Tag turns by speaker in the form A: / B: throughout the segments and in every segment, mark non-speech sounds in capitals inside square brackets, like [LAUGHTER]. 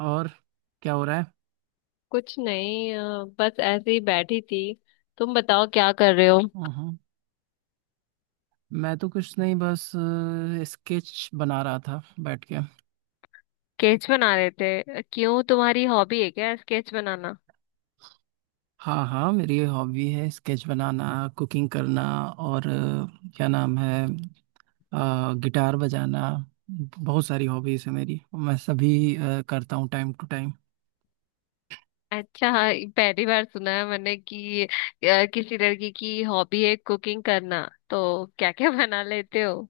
A: और क्या हो रहा है?
B: कुछ नहीं, बस ऐसे ही बैठी थी। तुम बताओ क्या कर रहे हो?
A: हाँ। मैं तो कुछ नहीं, बस स्केच बना रहा था बैठ के।
B: स्केच बना रहे थे? क्यों, तुम्हारी हॉबी है क्या स्केच बनाना?
A: हाँ, हाँ, मेरी हॉबी है स्केच बनाना, कुकिंग करना, और क्या नाम है, गिटार बजाना। बहुत सारी हॉबीज है मेरी। मैं सभी करता हूँ टाइम टू टाइम।
B: अच्छा, हाँ। पहली बार सुना है मैंने कि किसी लड़की की हॉबी है कुकिंग करना। तो क्या क्या [LAUGHS] बना लेते हो?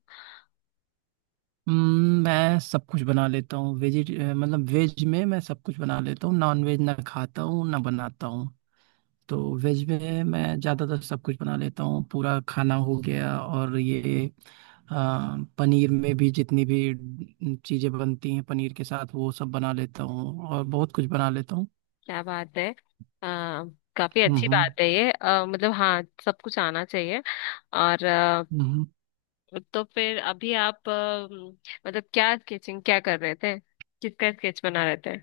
A: मैं सब कुछ बना लेता हूँ वेज, मतलब वेज में मैं सब कुछ बना लेता हूँ। नॉन वेज ना खाता हूँ ना बनाता हूँ। तो वेज में मैं ज़्यादातर सब कुछ बना लेता हूँ, पूरा खाना हो गया। और ये पनीर में भी जितनी भी चीज़ें बनती हैं पनीर के साथ, वो सब बना लेता हूँ और बहुत कुछ बना लेता हूँ।
B: क्या बात है। आ, काफी अच्छी
A: हम्म।
B: बात है ये, मतलब हाँ, सब कुछ आना चाहिए। और
A: हम्म।
B: तो फिर अभी आप, मतलब क्या स्केचिंग क्या कर रहे थे? किसका स्केच बना रहे थे?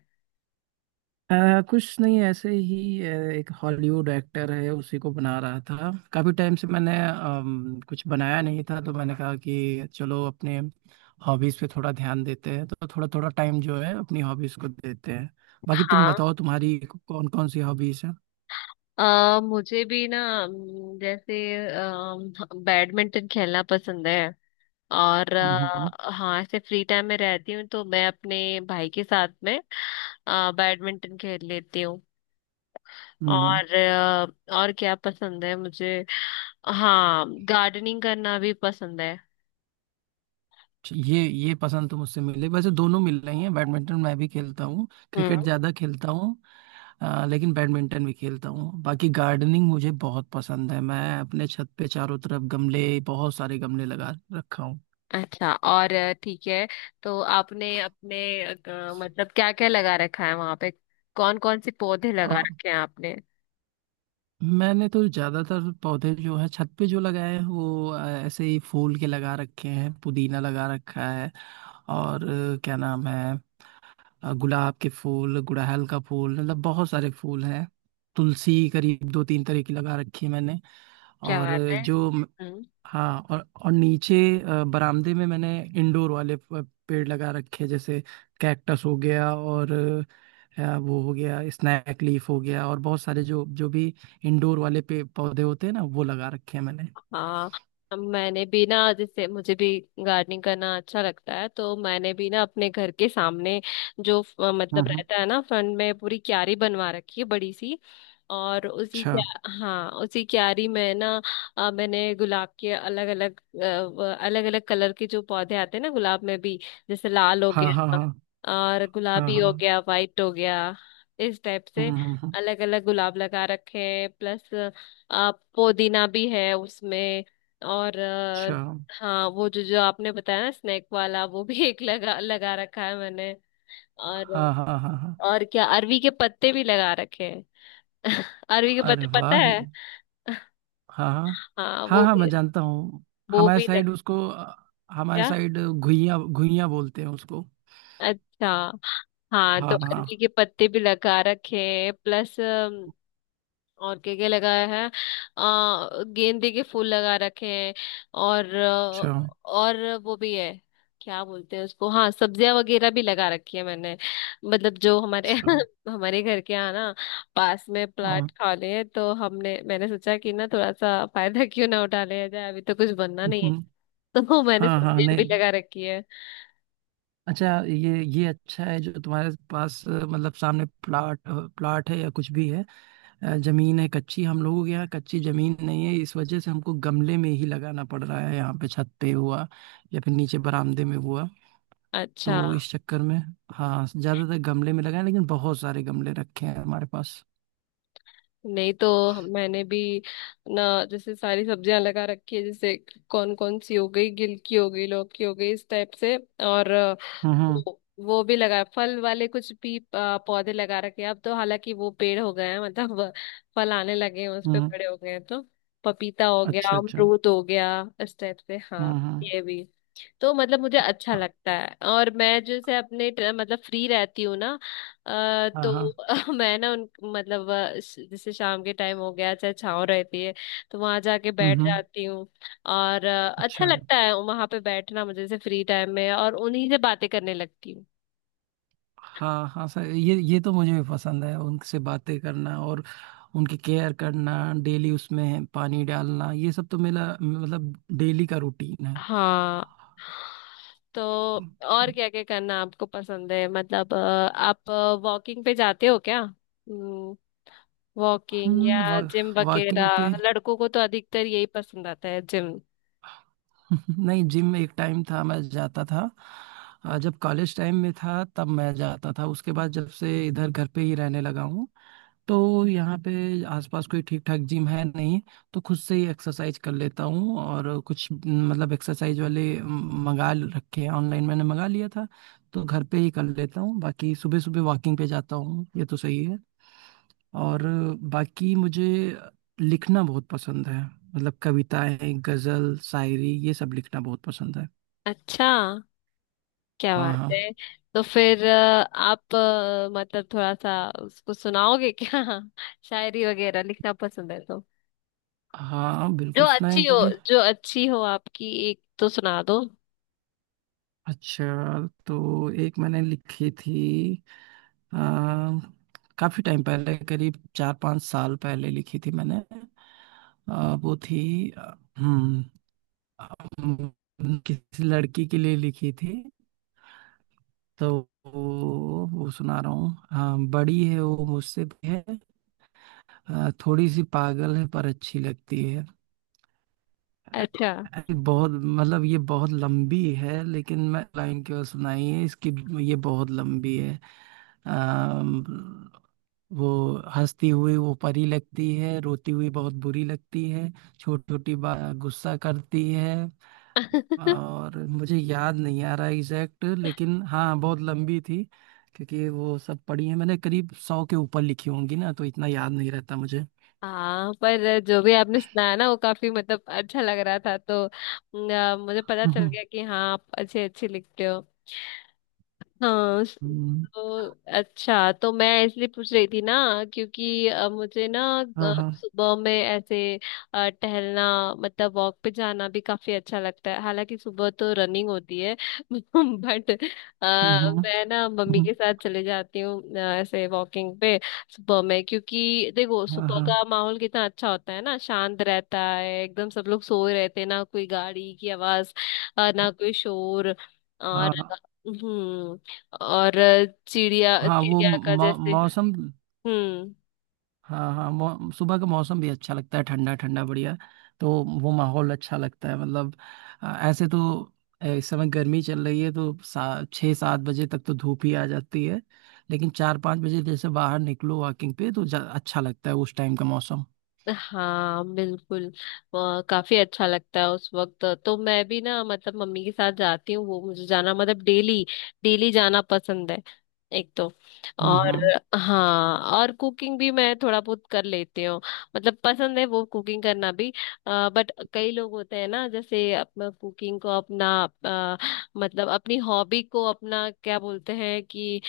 A: कुछ नहीं, ऐसे ही एक हॉलीवुड एक्टर है, उसी को बना रहा था। काफी टाइम से मैंने कुछ बनाया नहीं था, तो मैंने कहा कि चलो अपने हॉबीज पे थोड़ा ध्यान देते हैं। तो थोड़ा थोड़ा टाइम जो है अपनी हॉबीज को देते हैं। बाकी तुम
B: हाँ।
A: बताओ, तुम्हारी कौन कौन सी हॉबीज है?
B: मुझे भी ना, जैसे बैडमिंटन खेलना पसंद है। और
A: हम्म।
B: हाँ, ऐसे फ्री टाइम में रहती हूँ तो मैं अपने भाई के साथ में बैडमिंटन खेल लेती हूँ।
A: हम्म।
B: और और क्या पसंद है मुझे? हाँ, गार्डनिंग करना भी पसंद है।
A: ये पसंद तो मुझसे मिले, वैसे दोनों मिल रही है। बैडमिंटन मैं भी खेलता हूँ,
B: हम्म।
A: क्रिकेट ज्यादा खेलता हूँ। लेकिन बैडमिंटन भी खेलता हूँ। बाकी गार्डनिंग मुझे बहुत पसंद है। मैं अपने छत पे चारों तरफ गमले, बहुत सारे गमले लगा रखा हूँ।
B: अच्छा, और ठीक है। तो आपने अपने, मतलब क्या क्या लगा रखा है वहां पे? कौन कौन से पौधे लगा
A: अ,
B: रखे हैं आपने?
A: मैंने तो ज्यादातर पौधे जो है छत पे जो लगाए हैं, वो ऐसे ही फूल के लगा रखे हैं। पुदीना लगा रखा है, और क्या नाम है, गुलाब के फूल, गुड़हल का फूल, मतलब बहुत सारे फूल हैं। तुलसी करीब 2-3 तरह की लगा रखी है मैंने।
B: क्या
A: और
B: बात
A: अ,
B: है।
A: जो हाँ और नीचे बरामदे में मैंने इंडोर वाले पेड़ लगा रखे हैं, जैसे कैक्टस हो गया, और वो हो गया स्नैक लीफ हो गया, और बहुत सारे जो जो भी इंडोर वाले पे पौधे होते हैं ना, वो लगा रखे हैं मैंने।
B: हाँ, मैंने भी ना, जैसे मुझे भी गार्डनिंग करना अच्छा लगता है तो मैंने भी ना अपने घर के सामने जो
A: हम्म।
B: मतलब
A: हम्म।
B: रहता है ना फ्रंट में, पूरी क्यारी बनवा रखी है बड़ी सी। और उसी,
A: अच्छा।
B: क्या, हाँ, उसी क्यारी में ना मैंने गुलाब के अलग अलग, अलग अलग कलर के जो पौधे आते हैं ना गुलाब में भी, जैसे लाल हो
A: हाँ, हाँ,
B: गया
A: हाँ,
B: और
A: हाँ,
B: गुलाबी हो
A: हाँ।
B: गया, वाइट हो गया, इस टाइप से
A: हम्म। हम्म। हम्म।
B: अलग अलग गुलाब लगा रखे हैं। प्लस पुदीना भी है उसमें। और
A: अच्छा।
B: हाँ, वो जो जो आपने बताया ना स्नैक वाला वो भी [LAUGHS] एक लगा लगा रखा है मैंने। और
A: हाँ, हाँ, हाँ, हाँ।
B: और क्या, अरवी के पत्ते भी लगा रखे हैं। [LAUGHS] अरवी के पत्ते
A: अरे
B: पता
A: वाह!
B: है?
A: हाँ, हाँ,
B: हाँ,
A: हाँ,
B: वो
A: हाँ, मैं
B: भी,
A: जानता हूँ।
B: वो
A: हमारे
B: भी लग,
A: साइड उसको हमारे
B: क्या,
A: साइड घुइयां घुइयां बोलते हैं उसको।
B: अच्छा। हाँ तो
A: हाँ, हाँ।
B: अरवी के पत्ते भी लगा रखे हैं। प्लस और क्या क्या लगाया है, गेंदे के फूल लगा रखे हैं। और
A: अच्छा,
B: और वो भी है, क्या बोलते हैं उसको, हाँ, सब्जियां वगैरह भी लगा रखी है मैंने। मतलब जो हमारे
A: अच्छा।
B: [LAUGHS] हमारे घर के यहाँ ना पास में प्लाट
A: हाँ।
B: खाली है तो हमने मैंने सोचा कि ना थोड़ा सा फायदा [LAUGHS] क्यों ना उठा लिया जाए, अभी तो कुछ बनना नहीं है।
A: हम्म।
B: [LAUGHS] तो मैंने
A: हाँ, हाँ।
B: सब्जियां भी
A: नहीं।
B: लगा रखी है।
A: अच्छा, ये अच्छा है जो तुम्हारे पास मतलब सामने प्लाट है, या कुछ भी है। जमीन है कच्ची। हम लोगों के यहाँ कच्ची जमीन नहीं है, इस वजह से हमको गमले में ही लगाना पड़ रहा है, यहाँ पे छत पे हुआ या फिर नीचे बरामदे में हुआ।
B: अच्छा
A: तो इस चक्कर में, हाँ, ज्यादातर गमले में लगाए, लेकिन बहुत सारे गमले रखे हैं हमारे पास।
B: नहीं तो मैंने भी ना जैसे सारी सब्जियां लगा रखी है, जैसे कौन कौन सी, हो गई गिलकी हो गई लौकी, हो गई इस टाइप से। और
A: हम्म। हम्म।
B: वो भी लगा, फल वाले कुछ भी पौधे लगा रखे हैं। अब तो हालांकि वो पेड़ हो गए हैं, मतलब फल आने लगे हैं उस पे,
A: हम्म।
B: बड़े हो गए हैं तो पपीता हो गया,
A: अच्छा, अच्छा।
B: अमरूद हो गया, इस टाइप से। हाँ,
A: हम्म। हम्म।
B: ये भी। तो मतलब मुझे अच्छा
A: अ-
B: लगता है। और मैं जैसे अपने मतलब फ्री रहती हूँ ना,
A: हाँ,
B: तो
A: हाँ।
B: [LAUGHS] मैं ना उन, मतलब जैसे शाम के टाइम हो गया, चाहे छाँव रहती है तो वहां जाके
A: हम्म।
B: बैठ
A: हम्म।
B: जाती हूँ। और अच्छा
A: अच्छा।
B: लगता है वहां पे बैठना मुझे जैसे फ्री टाइम में, और उन्हीं से बातें करने लगती हूँ।
A: हाँ, हाँ सर, ये तो मुझे भी पसंद है, उनसे बातें करना और उनकी केयर करना, डेली उसमें पानी डालना, ये सब तो मेरा मतलब डेली का रूटीन है।
B: हाँ तो और क्या क्या करना आपको पसंद है? मतलब आप वॉकिंग पे जाते हो क्या?
A: हम
B: वॉकिंग या
A: वा,
B: जिम
A: वॉकिंग पे।
B: वगैरह, लड़कों को तो अधिकतर यही पसंद आता है, जिम।
A: [LAUGHS] नहीं, जिम में एक टाइम था मैं जाता था। जब कॉलेज टाइम में था तब मैं जाता था, उसके बाद जब से इधर घर पे ही रहने लगा हूँ तो यहाँ पे आसपास कोई ठीक ठाक जिम है नहीं, तो खुद से ही एक्सरसाइज कर लेता हूँ। और कुछ न, मतलब एक्सरसाइज वाले रखे हैं, ऑनलाइन मैंने मंगा लिया था, तो घर पे ही कर लेता हूँ। बाकी सुबह सुबह वॉकिंग पे जाता हूँ, ये तो सही है। और बाकी मुझे लिखना बहुत पसंद है, मतलब कविताएं, गजल, शायरी, ये सब लिखना बहुत पसंद है।
B: अच्छा। क्या
A: हाँ,
B: बात
A: हाँ,
B: है। तो फिर आप, मतलब थोड़ा सा उसको सुनाओगे क्या? [LAUGHS] शायरी वगैरह लिखना पसंद है तो
A: हाँ,
B: जो
A: बिल्कुल
B: अच्छी हो,
A: सुनाएंगे।
B: जो अच्छी हो आपकी एक तो सुना दो।
A: अच्छा, तो एक मैंने लिखी थी आ, काफी टाइम पहले, करीब 4-5 साल पहले लिखी थी मैंने। वो थी हम्म किसी लड़की के लिए लिखी थी। तो वो सुना रहा हूँ। हाँ, बड़ी है वो, मुझसे भी है। थोड़ी सी पागल है पर अच्छी लगती है।
B: अच्छा।
A: अरे बहुत, मतलब ये बहुत लंबी है, लेकिन मैं लाइन क्यों सुनाई है इसकी, ये बहुत लंबी है। अम, वो हंसती हुई वो परी लगती है, रोती हुई बहुत बुरी लगती है, छोटी छोटी बात गुस्सा करती है।
B: [LAUGHS]
A: और मुझे याद नहीं आ रहा एग्जैक्ट, लेकिन हाँ बहुत लंबी थी, क्योंकि वो सब पढ़ी है मैंने, करीब 100 के ऊपर लिखी होंगी ना, तो इतना याद नहीं रहता मुझे।
B: हाँ, पर जो भी आपने सुनाया ना वो काफी, मतलब अच्छा लग रहा था। तो मुझे पता चल गया
A: [LAUGHS]
B: कि हाँ, आप अच्छे अच्छे लिखते हो। हाँ
A: हम्म।
B: तो अच्छा, तो मैं इसलिए पूछ रही थी ना क्योंकि मुझे ना
A: हाँ, हाँ।
B: सुबह में ऐसे टहलना, मतलब वॉक पे जाना भी काफी अच्छा लगता है, हालांकि सुबह तो रनिंग होती है [LAUGHS] बट
A: हम्म।
B: मैं ना मम्मी
A: हम्म।
B: के साथ चले जाती हूँ, ऐसे वॉकिंग पे सुबह में। क्योंकि देखो,
A: हाँ,
B: सुबह
A: हाँ,
B: का माहौल कितना अच्छा होता है ना, शांत रहता है एकदम, सब लोग सोए रहते हैं ना, कोई गाड़ी की आवाज ना कोई शोर, और
A: हाँ,
B: हम्म, और चिड़िया,
A: हाँ। वो
B: चिड़िया का जैसे।
A: मौसम,
B: हम्म।
A: हाँ, हाँ, सुबह का मौसम भी अच्छा लगता है, ठंडा ठंडा, बढ़िया। तो वो माहौल अच्छा लगता है, मतलब ऐसे तो इस समय गर्मी चल रही है तो 6-7 बजे तक तो धूप ही आ जाती है, लेकिन 4-5 बजे जैसे बाहर निकलो वॉकिंग पे तो अच्छा लगता है उस टाइम का मौसम।
B: हाँ बिल्कुल। काफी अच्छा लगता है उस वक्त तो, मैं भी ना मतलब मम्मी के साथ जाती हूँ, वो मुझे जाना मतलब डेली, डेली जाना पसंद है। एक तो।
A: हम्म।
B: और
A: हम्म।
B: हाँ, और कुकिंग भी मैं थोड़ा बहुत कर लेती हूँ, मतलब पसंद है वो, कुकिंग करना भी। बट कई लोग होते हैं ना, जैसे अपना कुकिंग को अपना अ, मतलब अपनी हॉबी को अपना, क्या बोलते हैं कि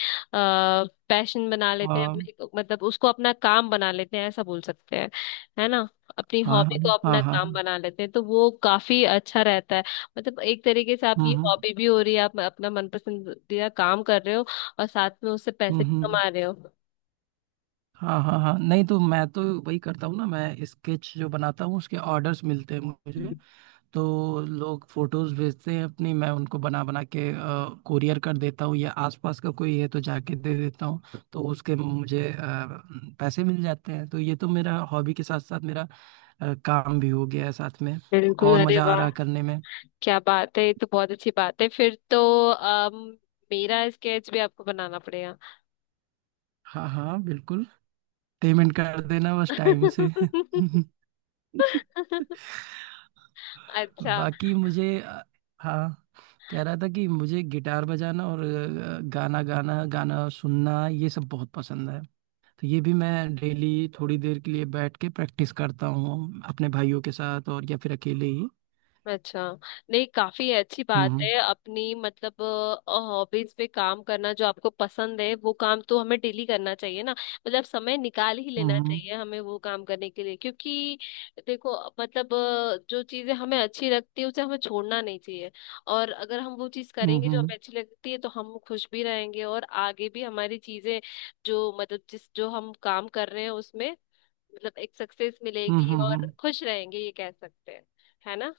B: पैशन बना लेते हैं,
A: हाँ,
B: मतलब उसको अपना काम बना लेते हैं, ऐसा बोल सकते हैं। है ना, अपनी
A: हाँ,
B: हॉबी
A: हाँ,
B: को अपना
A: हाँ, हाँ।
B: काम बना लेते हैं तो वो काफी अच्छा रहता है। मतलब एक तरीके से
A: हम्म।
B: आपकी
A: हम्म।
B: हॉबी भी हो रही है, आप अपना मनपसंदीदा काम कर रहे हो, और साथ में उससे
A: हम्म।
B: पैसे भी
A: हम्म।
B: कमा रहे हो।
A: हाँ, हाँ, हाँ, नहीं तो मैं तो वही करता हूँ ना। मैं स्केच जो बनाता हूँ उसके ऑर्डर्स मिलते हैं मुझे, तो लोग फोटोज भेजते हैं अपनी, मैं उनको बना बना के कुरियर कर देता हूँ, या आसपास का कोई है तो जाके दे देता हूँ, तो उसके मुझे पैसे मिल जाते हैं। तो ये तो मेरा हॉबी के साथ साथ मेरा काम भी हो गया है साथ में,
B: बिल्कुल,
A: और
B: अरे
A: मजा आ रहा
B: वाह,
A: है करने में।
B: क्या बात है, ये तो बहुत अच्छी बात है। फिर तो मेरा स्केच भी आपको बनाना पड़ेगा।
A: हाँ, हाँ, बिल्कुल, पेमेंट कर देना बस टाइम से।
B: [LAUGHS]
A: [LAUGHS]
B: अच्छा।
A: बाकी मुझे हाँ, कह रहा था कि मुझे गिटार बजाना और गाना गाना, गाना सुनना ये सब बहुत पसंद है। तो ये भी मैं डेली थोड़ी देर के लिए बैठ के प्रैक्टिस करता हूँ अपने भाइयों के साथ, और या फिर अकेले ही।
B: अच्छा, नहीं, काफी अच्छी बात
A: हम्म।
B: है अपनी, मतलब हॉबीज पे काम करना। जो आपको पसंद है वो काम तो हमें डेली करना चाहिए ना, मतलब समय निकाल ही लेना
A: हम्म।
B: चाहिए हमें वो काम करने के लिए। क्योंकि देखो, मतलब जो चीजें हमें अच्छी लगती है उसे हमें छोड़ना नहीं चाहिए। और अगर हम वो चीज
A: हम्म। हम्म।
B: करेंगे जो
A: हम्म।
B: हमें अच्छी लगती है तो हम खुश भी रहेंगे, और आगे भी हमारी चीजें जो, मतलब जिस जो हम काम कर रहे हैं उसमें, मतलब एक सक्सेस
A: हम्म।
B: मिलेगी
A: हम्म।
B: और
A: हम्म।
B: खुश रहेंगे, ये कह सकते हैं। है ना।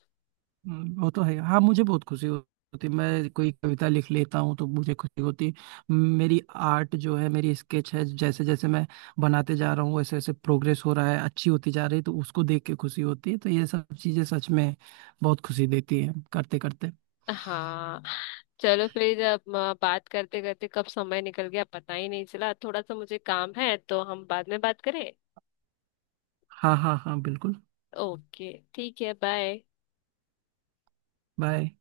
A: हम्म। वो तो है, हाँ, मुझे बहुत खुशी होती है। मैं कोई कविता लिख लेता हूँ तो मुझे खुशी होती है। मेरी आर्ट जो है, मेरी स्केच है, जैसे जैसे मैं बनाते जा रहा हूँ वैसे वैसे प्रोग्रेस हो रहा है, अच्छी होती जा रही है, तो उसको देख के खुशी होती है। तो ये सब चीज़ें सच में बहुत खुशी देती है करते करते।
B: हाँ, चलो फिर अब बात करते करते कब समय निकल गया पता ही नहीं चला। थोड़ा सा मुझे काम है तो हम बाद में बात करें?
A: हाँ, हाँ, हाँ, बिल्कुल।
B: ओके, ठीक है, बाय।
A: बाय।